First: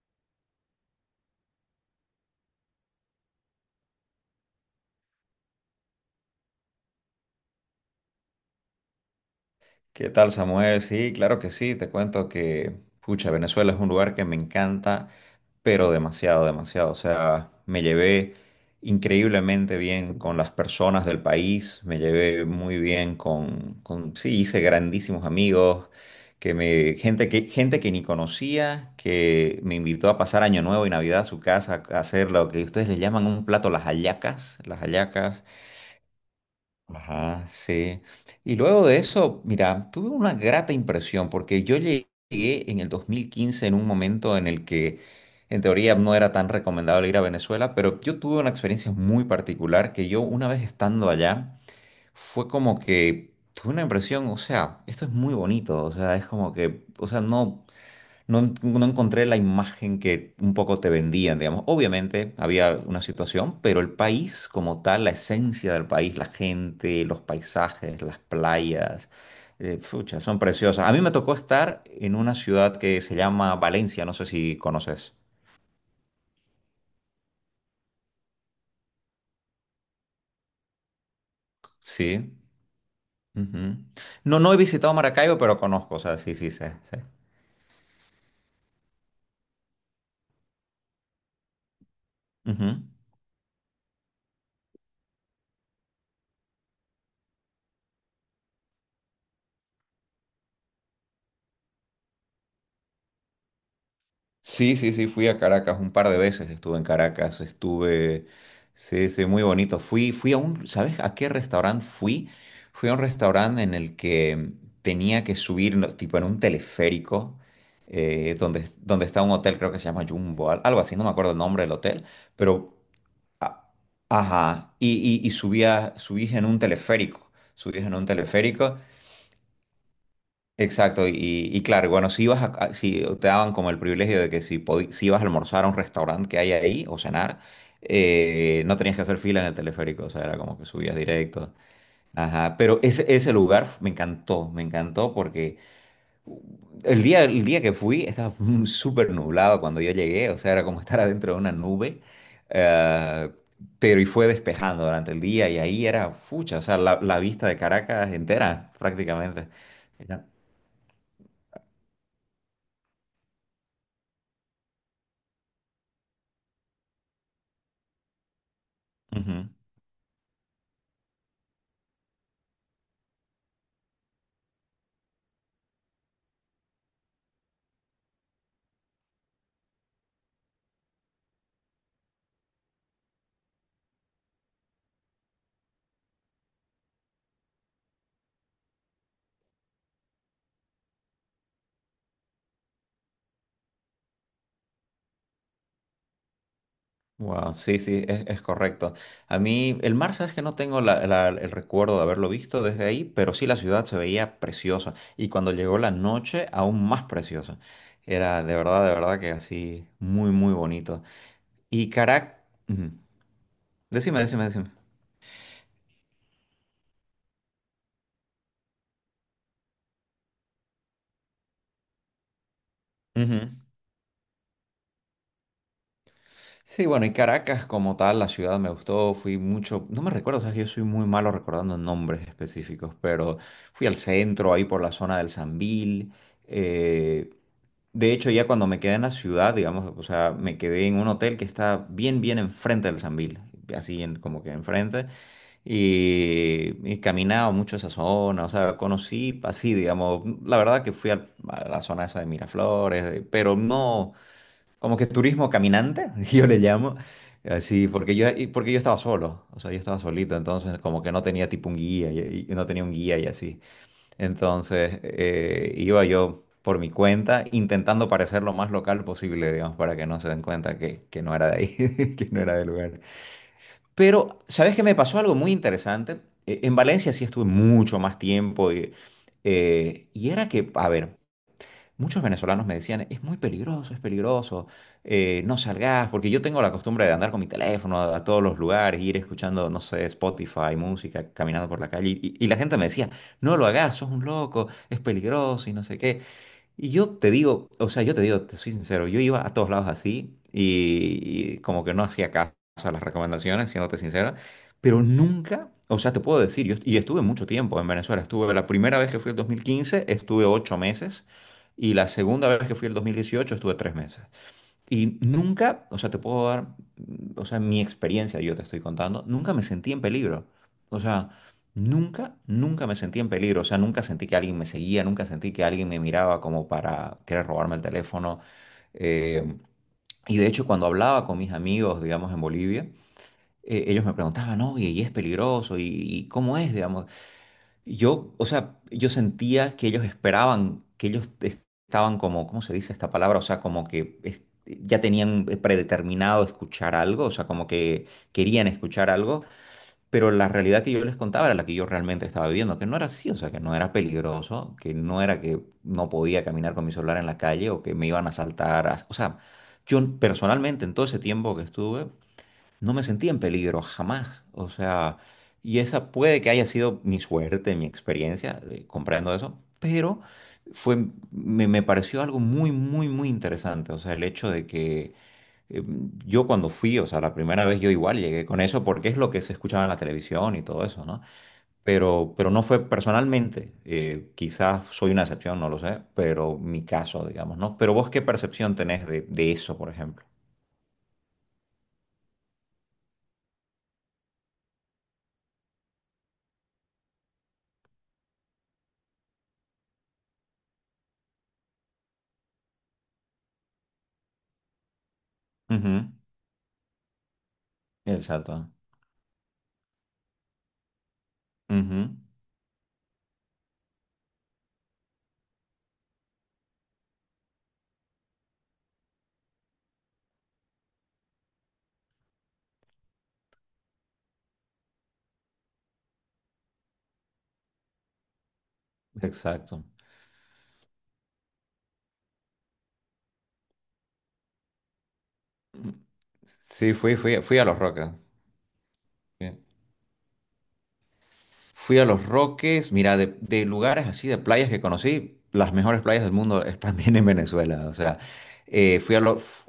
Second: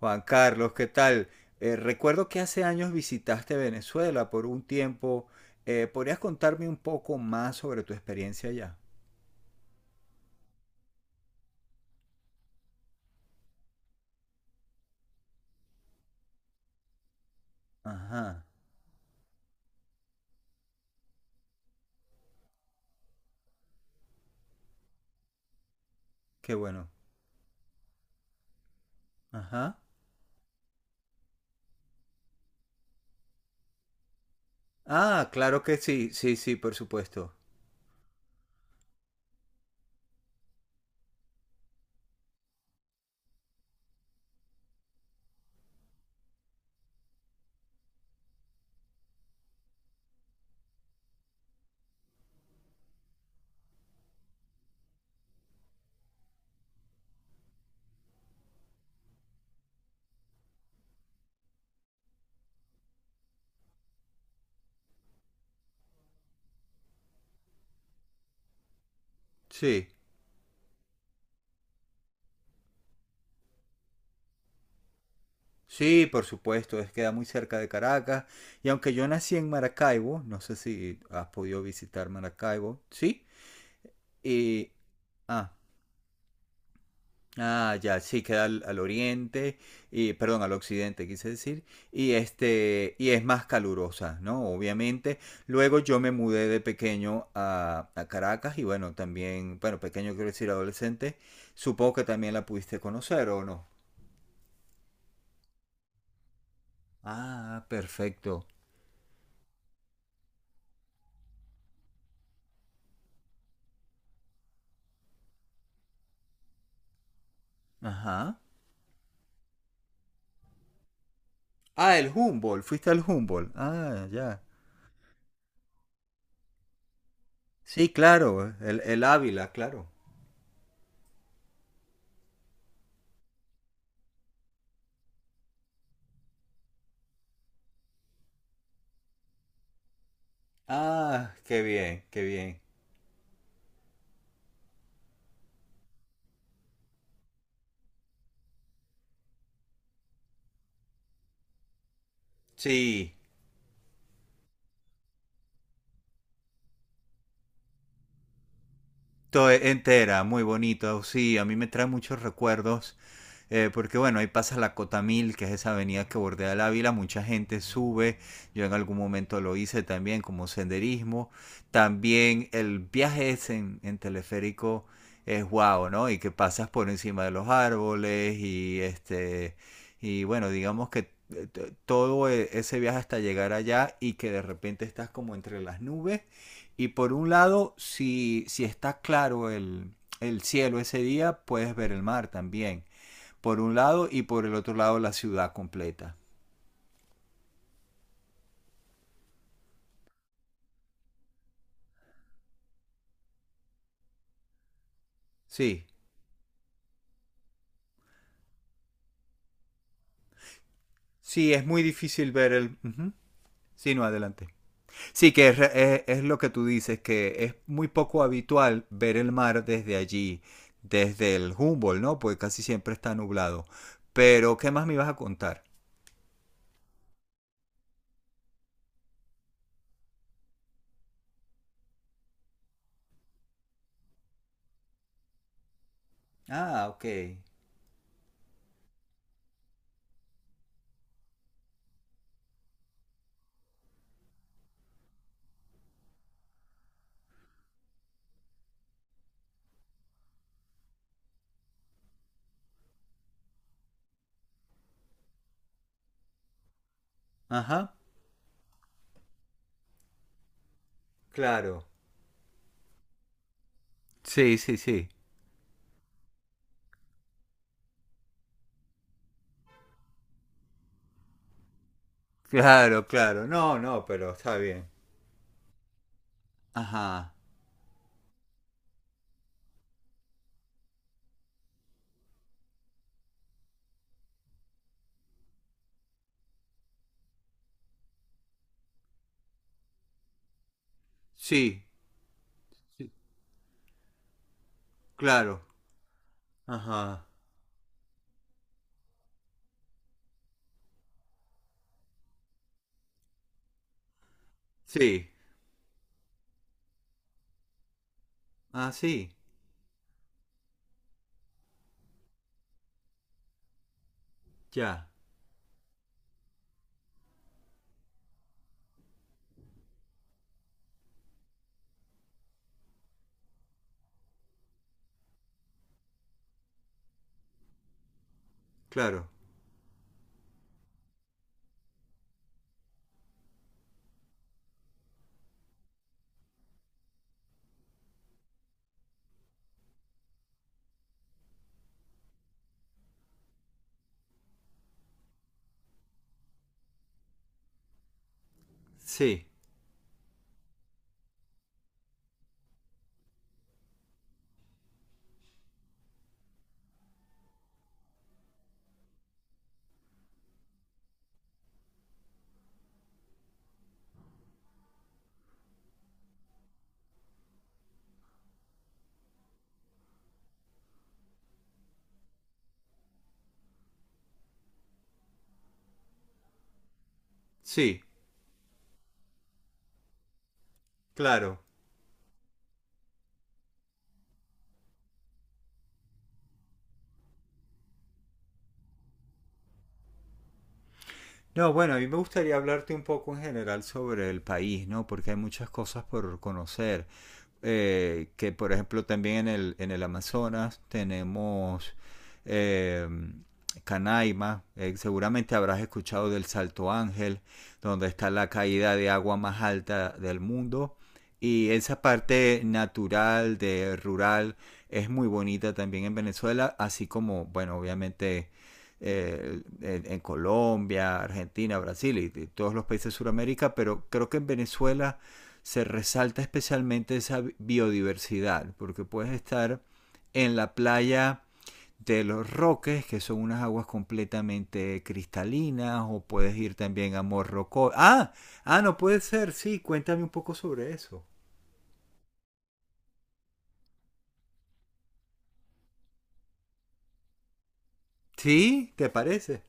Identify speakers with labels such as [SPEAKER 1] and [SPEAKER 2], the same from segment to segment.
[SPEAKER 1] Juan Carlos, ¿qué tal? Recuerdo que hace años visitaste Venezuela por un tiempo. ¿Podrías contarme un poco más sobre tu experiencia allá?
[SPEAKER 2] ¿Qué tal, Samuel? Sí, claro que sí. Te cuento que, pucha, Venezuela es un lugar que me encanta, pero demasiado, demasiado. O sea, me llevé
[SPEAKER 1] Ajá,
[SPEAKER 2] increíblemente bien con las personas del país, me llevé muy bien sí, hice grandísimos amigos,
[SPEAKER 1] qué bueno.
[SPEAKER 2] gente que ni conocía, que me
[SPEAKER 1] Ajá.
[SPEAKER 2] invitó a pasar Año Nuevo y Navidad a su casa a hacer lo que ustedes le llaman un plato, las hallacas, las
[SPEAKER 1] Ah,
[SPEAKER 2] hallacas.
[SPEAKER 1] claro que sí, sí, sí, por supuesto.
[SPEAKER 2] Ajá, sí. Y luego de eso, mira, tuve una grata impresión porque yo llegué en el 2015 en un momento en el que en teoría no era tan recomendable ir a Venezuela, pero yo tuve una experiencia muy particular que yo una vez estando allá fue como que tuve una impresión, o sea, esto es muy bonito, o sea, es como que, o sea, no, no, no encontré la imagen que un poco te vendían, digamos. Obviamente había una situación, pero el país como tal, la esencia del país, la gente, los paisajes, las playas,
[SPEAKER 1] Sí,
[SPEAKER 2] pucha, son preciosas. A mí me tocó estar en una ciudad que se llama Valencia, no sé si conoces.
[SPEAKER 1] sí, por supuesto, es queda muy cerca de Caracas. Y aunque yo nací en Maracaibo, no sé si has podido visitar
[SPEAKER 2] Sí.
[SPEAKER 1] Maracaibo, sí.
[SPEAKER 2] Ujú. No, no he
[SPEAKER 1] Y,
[SPEAKER 2] visitado Maracaibo,
[SPEAKER 1] ah,
[SPEAKER 2] pero conozco, o sea, sí, sí, sé, sé.
[SPEAKER 1] ah, ya, sí, queda al oriente, y, perdón, al occidente quise decir, y
[SPEAKER 2] Ujú.
[SPEAKER 1] este, y es más calurosa, ¿no? Obviamente. Luego yo me mudé de pequeño a Caracas y bueno, también, bueno, pequeño quiero decir adolescente, supongo que también la pudiste conocer o no.
[SPEAKER 2] Sí, sí, sí, fui a Caracas un par de veces, estuve en Caracas,
[SPEAKER 1] Ah,
[SPEAKER 2] estuve,
[SPEAKER 1] perfecto.
[SPEAKER 2] sí, sí, muy bonito. Fui a un, ¿sabes a qué restaurante fui? Fui a un restaurante en el que tenía que subir, no, tipo en un teleférico,
[SPEAKER 1] Ajá.
[SPEAKER 2] donde está un hotel, creo que se llama Jumbo, algo así, no me acuerdo el nombre del
[SPEAKER 1] Ah,
[SPEAKER 2] hotel,
[SPEAKER 1] el Humboldt,
[SPEAKER 2] pero,
[SPEAKER 1] fuiste al Humboldt.
[SPEAKER 2] a-
[SPEAKER 1] Ah, ya.
[SPEAKER 2] ajá, y subís en un teleférico, subís
[SPEAKER 1] Sí,
[SPEAKER 2] en un
[SPEAKER 1] claro,
[SPEAKER 2] teleférico
[SPEAKER 1] el Ávila, claro.
[SPEAKER 2] Exacto, y claro, y bueno, si ibas a, si te daban como el privilegio de que si, si ibas a almorzar a un restaurante que hay ahí o cenar, no tenías que hacer fila en el teleférico, o sea, era como que subías
[SPEAKER 1] Ah,
[SPEAKER 2] directo.
[SPEAKER 1] qué bien, qué
[SPEAKER 2] Ajá,
[SPEAKER 1] bien.
[SPEAKER 2] pero ese, me encantó porque el día que fui estaba súper nublado cuando yo llegué, o sea, era como estar adentro de una nube,
[SPEAKER 1] Sí.
[SPEAKER 2] eh, pero y fue despejando durante el día y ahí era fucha, o sea, la vista de Caracas entera prácticamente.
[SPEAKER 1] Entera,
[SPEAKER 2] Era-
[SPEAKER 1] muy bonito, sí, a mí me trae muchos recuerdos porque bueno, ahí pasa la Cotamil, que es esa avenida que bordea el Ávila, mucha gente sube, yo en algún momento
[SPEAKER 2] Ujú.
[SPEAKER 1] lo hice también como senderismo, también el viaje ese en teleférico es guau, wow, ¿no? Y que pasas por encima de los árboles y este, y bueno, digamos que ese viaje hasta llegar allá y que de repente estás como entre las nubes y por un lado si, si está claro el cielo ese día puedes ver el mar también por un lado y por el otro lado la ciudad completa.
[SPEAKER 2] Wow, sí, sí, es, correcto. A mí, el mar, sabes que no tengo el recuerdo de haberlo visto desde ahí, pero sí la ciudad se veía preciosa. Y cuando llegó
[SPEAKER 1] Sí,
[SPEAKER 2] la noche, aún más preciosa. Era de verdad que así, muy, muy bonito.
[SPEAKER 1] sí, es muy
[SPEAKER 2] Y
[SPEAKER 1] difícil
[SPEAKER 2] Caracas.
[SPEAKER 1] ver el... ujú. Sí, no,
[SPEAKER 2] Decime, decime,
[SPEAKER 1] adelante.
[SPEAKER 2] decime.
[SPEAKER 1] Sí, que es, es lo que tú dices, que es muy poco habitual ver el mar desde allí, desde el Humboldt, ¿no? Porque casi siempre está
[SPEAKER 2] Ujú.
[SPEAKER 1] nublado. Pero, ¿qué más me ibas a contar?
[SPEAKER 2] Sí, bueno, y Caracas como tal, la ciudad me gustó, fui mucho, no me recuerdo, sabes, que yo soy muy malo recordando nombres específicos, pero fui al centro, ahí por la zona del Sambil.
[SPEAKER 1] Ah, ok.
[SPEAKER 2] De hecho, ya cuando me quedé en la ciudad, digamos, o sea, me quedé en un hotel que está bien, bien enfrente del Sambil, como que enfrente, y caminaba mucho esa zona, o sea, conocí así, digamos, la verdad que fui a la zona esa de Miraflores, pero no, como que turismo caminante, yo le llamo, así,
[SPEAKER 1] Ajá,
[SPEAKER 2] porque yo, y porque yo estaba solo, o sea, yo estaba solito, entonces como que no tenía tipo un
[SPEAKER 1] claro.
[SPEAKER 2] guía, y no tenía un guía y así.
[SPEAKER 1] Sí, sí,
[SPEAKER 2] Entonces,
[SPEAKER 1] sí.
[SPEAKER 2] iba yo por mi cuenta intentando parecer lo más local posible, digamos, para que no se den cuenta que no era de ahí, que no era del lugar.
[SPEAKER 1] Claro, claro. No, no, pero
[SPEAKER 2] Pero,
[SPEAKER 1] está
[SPEAKER 2] ¿sabes qué?
[SPEAKER 1] bien.
[SPEAKER 2] Me pasó algo muy interesante. En Valencia sí
[SPEAKER 1] Ajá.
[SPEAKER 2] estuve mucho más tiempo y, y era que, a ver, muchos venezolanos me decían, es muy peligroso, es peligroso, no salgas, porque yo tengo la costumbre de andar con mi teléfono a, todos los lugares, ir escuchando, no sé, Spotify, música, caminando por
[SPEAKER 1] Sí,
[SPEAKER 2] la calle, y la gente me decía,
[SPEAKER 1] sí,
[SPEAKER 2] no lo hagas, sos un loco, es
[SPEAKER 1] claro.
[SPEAKER 2] peligroso y no sé qué. Y yo
[SPEAKER 1] Ajá.
[SPEAKER 2] te digo, o sea, yo te digo, te soy sincero, yo iba a todos lados así y como que no hacía caso a las recomendaciones, siéndote sincera, pero
[SPEAKER 1] Sí.
[SPEAKER 2] nunca, o sea, te puedo decir, y estuve mucho tiempo en Venezuela, estuve la
[SPEAKER 1] Ah,
[SPEAKER 2] primera vez que
[SPEAKER 1] sí.
[SPEAKER 2] fui el 2015, estuve 8 meses, y la segunda vez que fui el 2018 estuve 3 meses.
[SPEAKER 1] Ya,
[SPEAKER 2] Y nunca, o sea, te puedo dar, o sea, mi experiencia, yo te estoy contando, nunca me sentí en peligro. O sea, nunca, nunca me sentí en peligro. O sea, nunca sentí que alguien me seguía, nunca sentí que alguien me miraba como para querer robarme el teléfono.
[SPEAKER 1] claro.
[SPEAKER 2] Eh, y de hecho, cuando hablaba con mis amigos, digamos, en Bolivia, ellos me preguntaban, oye, ¿y es peligroso? ¿Y cómo es, digamos? Yo, o sea, yo sentía que ellos esperaban, que ellos estaban como, ¿cómo se dice esta palabra? O sea, como que ya tenían predeterminado escuchar algo, o sea, como que querían escuchar algo,
[SPEAKER 1] Sí,
[SPEAKER 2] pero la realidad que yo les contaba era la que yo realmente estaba viviendo, que no era así, o sea, que no era peligroso, que no era que no podía caminar con mi celular en la calle o que me iban a asaltar, o sea, yo personalmente en todo ese tiempo que estuve no me sentí en peligro jamás. O sea, y esa puede que haya sido mi suerte, mi experiencia comprando eso, pero me pareció algo muy, muy, muy interesante. O sea, el hecho de que eh, yo cuando fui, o sea, la primera vez yo
[SPEAKER 1] sí,
[SPEAKER 2] igual llegué con eso porque es lo que se escuchaba en la televisión y todo eso, ¿no?
[SPEAKER 1] claro.
[SPEAKER 2] Pero no fue personalmente, quizás soy una excepción, no lo sé, pero mi caso, digamos, ¿no? Pero vos, ¿qué percepción tenés de, eso, por ejemplo?
[SPEAKER 1] No, bueno, a mí me gustaría hablarte un poco en general sobre el país, ¿no? Porque hay muchas cosas por conocer. Que por ejemplo también en el Amazonas tenemos eh, Canaima, seguramente habrás
[SPEAKER 2] Ujú.
[SPEAKER 1] escuchado del Salto Ángel, donde está la
[SPEAKER 2] Exacto.
[SPEAKER 1] caída de agua más alta del mundo. Y esa
[SPEAKER 2] Ujú.
[SPEAKER 1] parte natural, de rural, es muy bonita también en Venezuela, así como, bueno, obviamente en, Colombia, Argentina, Brasil y todos los países de Sudamérica, pero creo que en Venezuela se resalta especialmente esa biodiversidad, porque puedes estar
[SPEAKER 2] Exacto.
[SPEAKER 1] en la playa de los roques, que son unas aguas completamente cristalinas, o puedes ir
[SPEAKER 2] Sí,
[SPEAKER 1] también
[SPEAKER 2] fui,
[SPEAKER 1] a
[SPEAKER 2] fui, fui a Los
[SPEAKER 1] Morrocoy.
[SPEAKER 2] Roques.
[SPEAKER 1] Ah, ah, no puede ser,
[SPEAKER 2] Sí.
[SPEAKER 1] sí, cuéntame un poco sobre eso.
[SPEAKER 2] Fui a Los Roques, mira, de, lugares así, de playas que conocí, las mejores playas del mundo están bien en Venezuela. O sea,
[SPEAKER 1] ¿Sí?
[SPEAKER 2] eh,
[SPEAKER 1] ¿Te
[SPEAKER 2] fui a los,
[SPEAKER 1] parece?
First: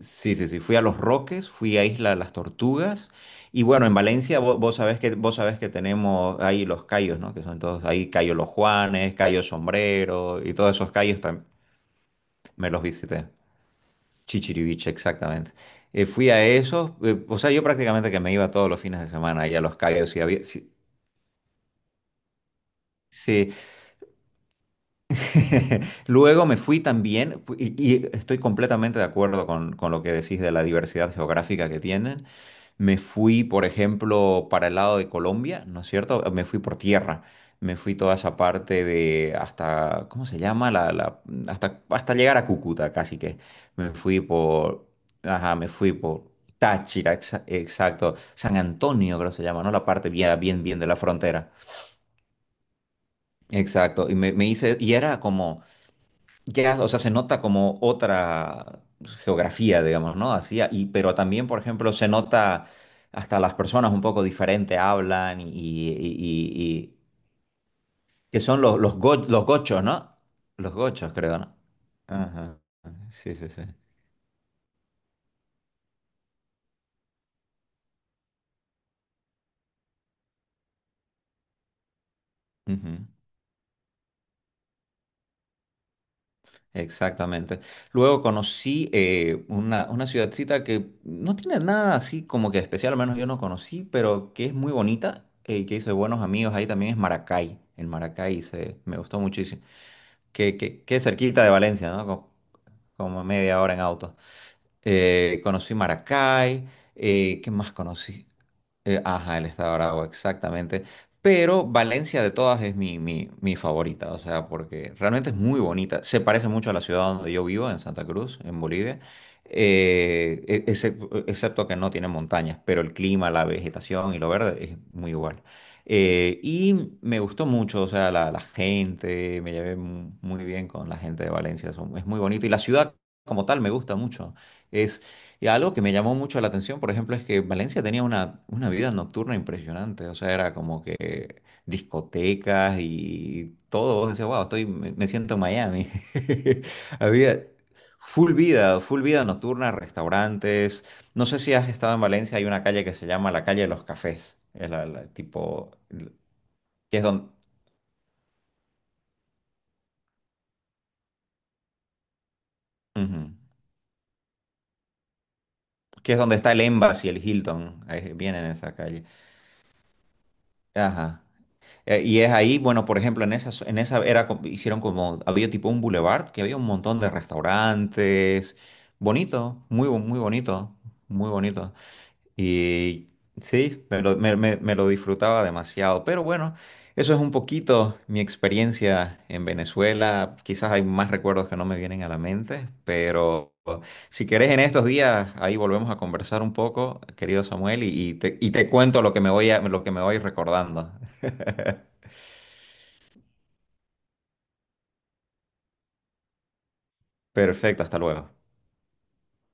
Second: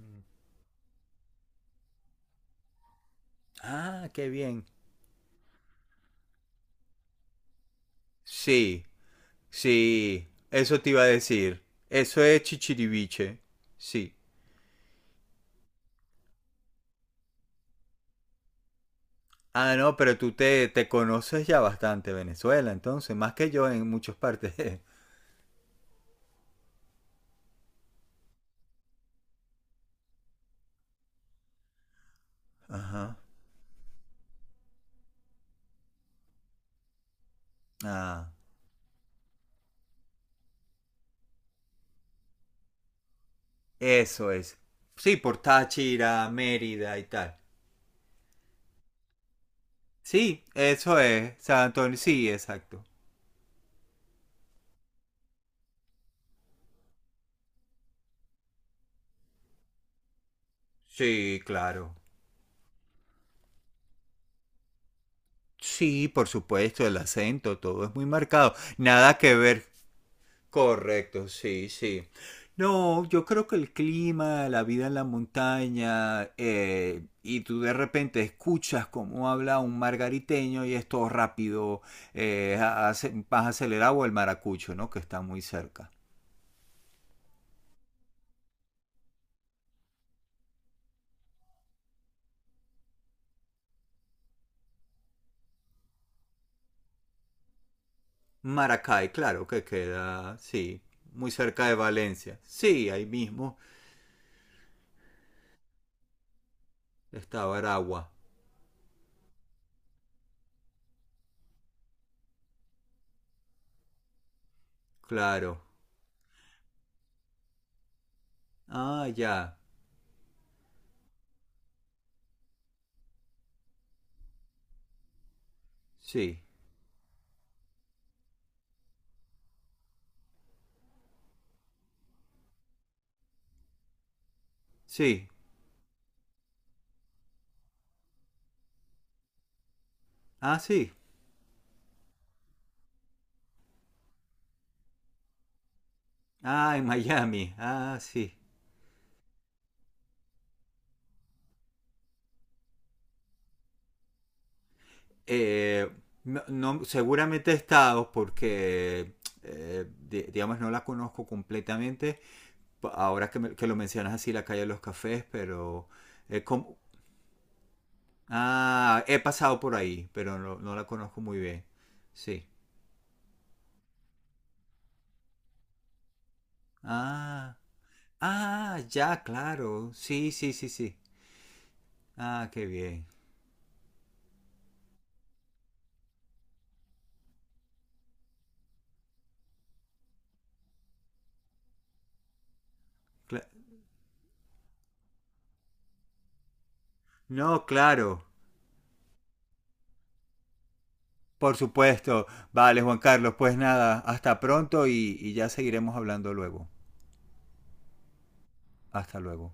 [SPEAKER 2] sí, sí, sí, fui a Los Roques, fui a Isla de las Tortugas. Y bueno, en
[SPEAKER 1] Ah, qué
[SPEAKER 2] Valencia
[SPEAKER 1] bien.
[SPEAKER 2] vos sabés que tenemos ahí los cayos, ¿no? Que son todos, ahí Cayo Los
[SPEAKER 1] Sí,
[SPEAKER 2] Juanes, Cayo
[SPEAKER 1] sí,
[SPEAKER 2] Sombrero y todos
[SPEAKER 1] eso te
[SPEAKER 2] esos
[SPEAKER 1] iba a
[SPEAKER 2] cayos
[SPEAKER 1] decir. Eso es
[SPEAKER 2] me los visité.
[SPEAKER 1] chichiriviche. Sí.
[SPEAKER 2] Chichiriviche, exactamente. Fui a esos, o sea, yo prácticamente que me iba todos los fines de semana allá a
[SPEAKER 1] Ah,
[SPEAKER 2] los
[SPEAKER 1] no,
[SPEAKER 2] callos
[SPEAKER 1] pero
[SPEAKER 2] y
[SPEAKER 1] tú
[SPEAKER 2] había...
[SPEAKER 1] te,
[SPEAKER 2] Sí,
[SPEAKER 1] te conoces ya bastante Venezuela, entonces, más que
[SPEAKER 2] sí.
[SPEAKER 1] yo en muchas partes.
[SPEAKER 2] Luego me fui también, y estoy completamente de acuerdo con, lo que decís de la diversidad geográfica que tienen. Me
[SPEAKER 1] Ajá.
[SPEAKER 2] fui, por ejemplo, para el lado de Colombia, ¿no es cierto? Me fui por tierra. Me fui toda
[SPEAKER 1] Ah,
[SPEAKER 2] esa parte de hasta, ¿cómo se llama? Hasta llegar a Cúcuta, casi que. Me fui
[SPEAKER 1] eso es.
[SPEAKER 2] por,
[SPEAKER 1] Sí, por
[SPEAKER 2] ajá, me fui
[SPEAKER 1] Táchira,
[SPEAKER 2] por
[SPEAKER 1] Mérida y
[SPEAKER 2] Táchira,
[SPEAKER 1] tal.
[SPEAKER 2] exacto. San Antonio, creo que se llama, ¿no? La parte bien,
[SPEAKER 1] Sí,
[SPEAKER 2] bien, bien de la
[SPEAKER 1] eso es.
[SPEAKER 2] frontera.
[SPEAKER 1] San Antonio, sí, exacto.
[SPEAKER 2] Exacto. Y me hice, y era como ya, o sea, se nota como otra geografía, digamos, ¿no? Así, y, pero
[SPEAKER 1] Sí,
[SPEAKER 2] también, por ejemplo,
[SPEAKER 1] claro.
[SPEAKER 2] se nota hasta las personas un poco diferente hablan
[SPEAKER 1] Sí, por supuesto, el acento, todo es muy
[SPEAKER 2] que
[SPEAKER 1] marcado.
[SPEAKER 2] son
[SPEAKER 1] Nada que
[SPEAKER 2] los
[SPEAKER 1] ver.
[SPEAKER 2] gochos, ¿no? Los gochos,
[SPEAKER 1] Correcto,
[SPEAKER 2] creo, ¿no?
[SPEAKER 1] sí, sí.
[SPEAKER 2] Ajá.
[SPEAKER 1] No, yo
[SPEAKER 2] Sí,
[SPEAKER 1] creo
[SPEAKER 2] sí,
[SPEAKER 1] que
[SPEAKER 2] sí.
[SPEAKER 1] el clima, la vida en la montaña, y tú de repente escuchas cómo habla un margariteño y es todo rápido,
[SPEAKER 2] Ujú.
[SPEAKER 1] más acelerado o el maracucho, ¿no? Que está muy cerca.
[SPEAKER 2] Exactamente. Luego conocí una ciudadcita que no tiene nada así como que especial, al menos yo no conocí, pero que es muy bonita y que hice buenos amigos ahí también es Maracay. En Maracay se me
[SPEAKER 1] Maracay,
[SPEAKER 2] gustó
[SPEAKER 1] claro, que
[SPEAKER 2] muchísimo.
[SPEAKER 1] queda,
[SPEAKER 2] Que,
[SPEAKER 1] sí,
[SPEAKER 2] que, que es
[SPEAKER 1] muy
[SPEAKER 2] cerquita de
[SPEAKER 1] cerca de
[SPEAKER 2] Valencia, ¿no?
[SPEAKER 1] Valencia. Sí, ahí
[SPEAKER 2] Como,
[SPEAKER 1] mismo
[SPEAKER 2] media hora en auto. Conocí Maracay.
[SPEAKER 1] está
[SPEAKER 2] ¿Qué más
[SPEAKER 1] Aragua,
[SPEAKER 2] conocí? Ajá, el estado de Aragua, exactamente. Pero Valencia de todas es mi favorita, o sea, porque realmente es
[SPEAKER 1] claro.
[SPEAKER 2] muy bonita. Se parece mucho a la ciudad donde yo vivo, en Santa Cruz, en Bolivia,
[SPEAKER 1] Ah, ya,
[SPEAKER 2] excepto que no tiene montañas, pero el clima, la vegetación y lo verde es muy igual.
[SPEAKER 1] sí,
[SPEAKER 2] Y me gustó mucho, o sea, la gente, me llevé muy bien con la gente de Valencia, es muy bonito. Y la ciudad como tal me gusta mucho.
[SPEAKER 1] sí.
[SPEAKER 2] Y algo que me llamó mucho la atención, por ejemplo, es que Valencia tenía una vida nocturna impresionante. O sea, era
[SPEAKER 1] Ah,
[SPEAKER 2] como
[SPEAKER 1] sí.
[SPEAKER 2] que discotecas y todo. Vos decías, wow, me siento en Miami.
[SPEAKER 1] Ah, en
[SPEAKER 2] Había
[SPEAKER 1] Miami, ah, sí.
[SPEAKER 2] full vida nocturna, restaurantes. No sé si has estado en Valencia, hay una calle que se llama la calle de los cafés. Es tipo,
[SPEAKER 1] eh, no,
[SPEAKER 2] que es donde,
[SPEAKER 1] seguramente he estado porque, digamos, no la conozco completamente. Ahora que, que lo mencionas así, la calle de los cafés, pero...
[SPEAKER 2] que es donde
[SPEAKER 1] eh,
[SPEAKER 2] está el
[SPEAKER 1] como-
[SPEAKER 2] Embassy, el Hilton. Ahí viene en esa
[SPEAKER 1] Ah,
[SPEAKER 2] calle.
[SPEAKER 1] he pasado por ahí, pero no, no la conozco
[SPEAKER 2] Ajá.
[SPEAKER 1] muy bien.
[SPEAKER 2] Y es
[SPEAKER 1] Sí.
[SPEAKER 2] ahí, bueno, por ejemplo, en esa era, hicieron como, había tipo un boulevard, que había un montón de
[SPEAKER 1] Ah,
[SPEAKER 2] restaurantes,
[SPEAKER 1] ah, ya,
[SPEAKER 2] bonito,
[SPEAKER 1] claro.
[SPEAKER 2] muy
[SPEAKER 1] Sí, sí, sí,
[SPEAKER 2] bonito,
[SPEAKER 1] sí.
[SPEAKER 2] muy bonito.
[SPEAKER 1] Ah, qué bien.
[SPEAKER 2] Y sí, me lo disfrutaba demasiado, pero bueno, eso es un poquito mi experiencia en Venezuela, quizás hay más recuerdos que no me vienen a la mente,
[SPEAKER 1] Cla-
[SPEAKER 2] pero si querés en estos días, ahí volvemos a conversar un poco, querido
[SPEAKER 1] no,
[SPEAKER 2] Samuel,
[SPEAKER 1] claro.
[SPEAKER 2] te cuento lo que lo que me voy recordando.
[SPEAKER 1] Por supuesto. Vale, Juan Carlos, pues nada, hasta pronto y ya seguiremos hablando luego.
[SPEAKER 2] Perfecto, hasta luego.
[SPEAKER 1] Hasta luego.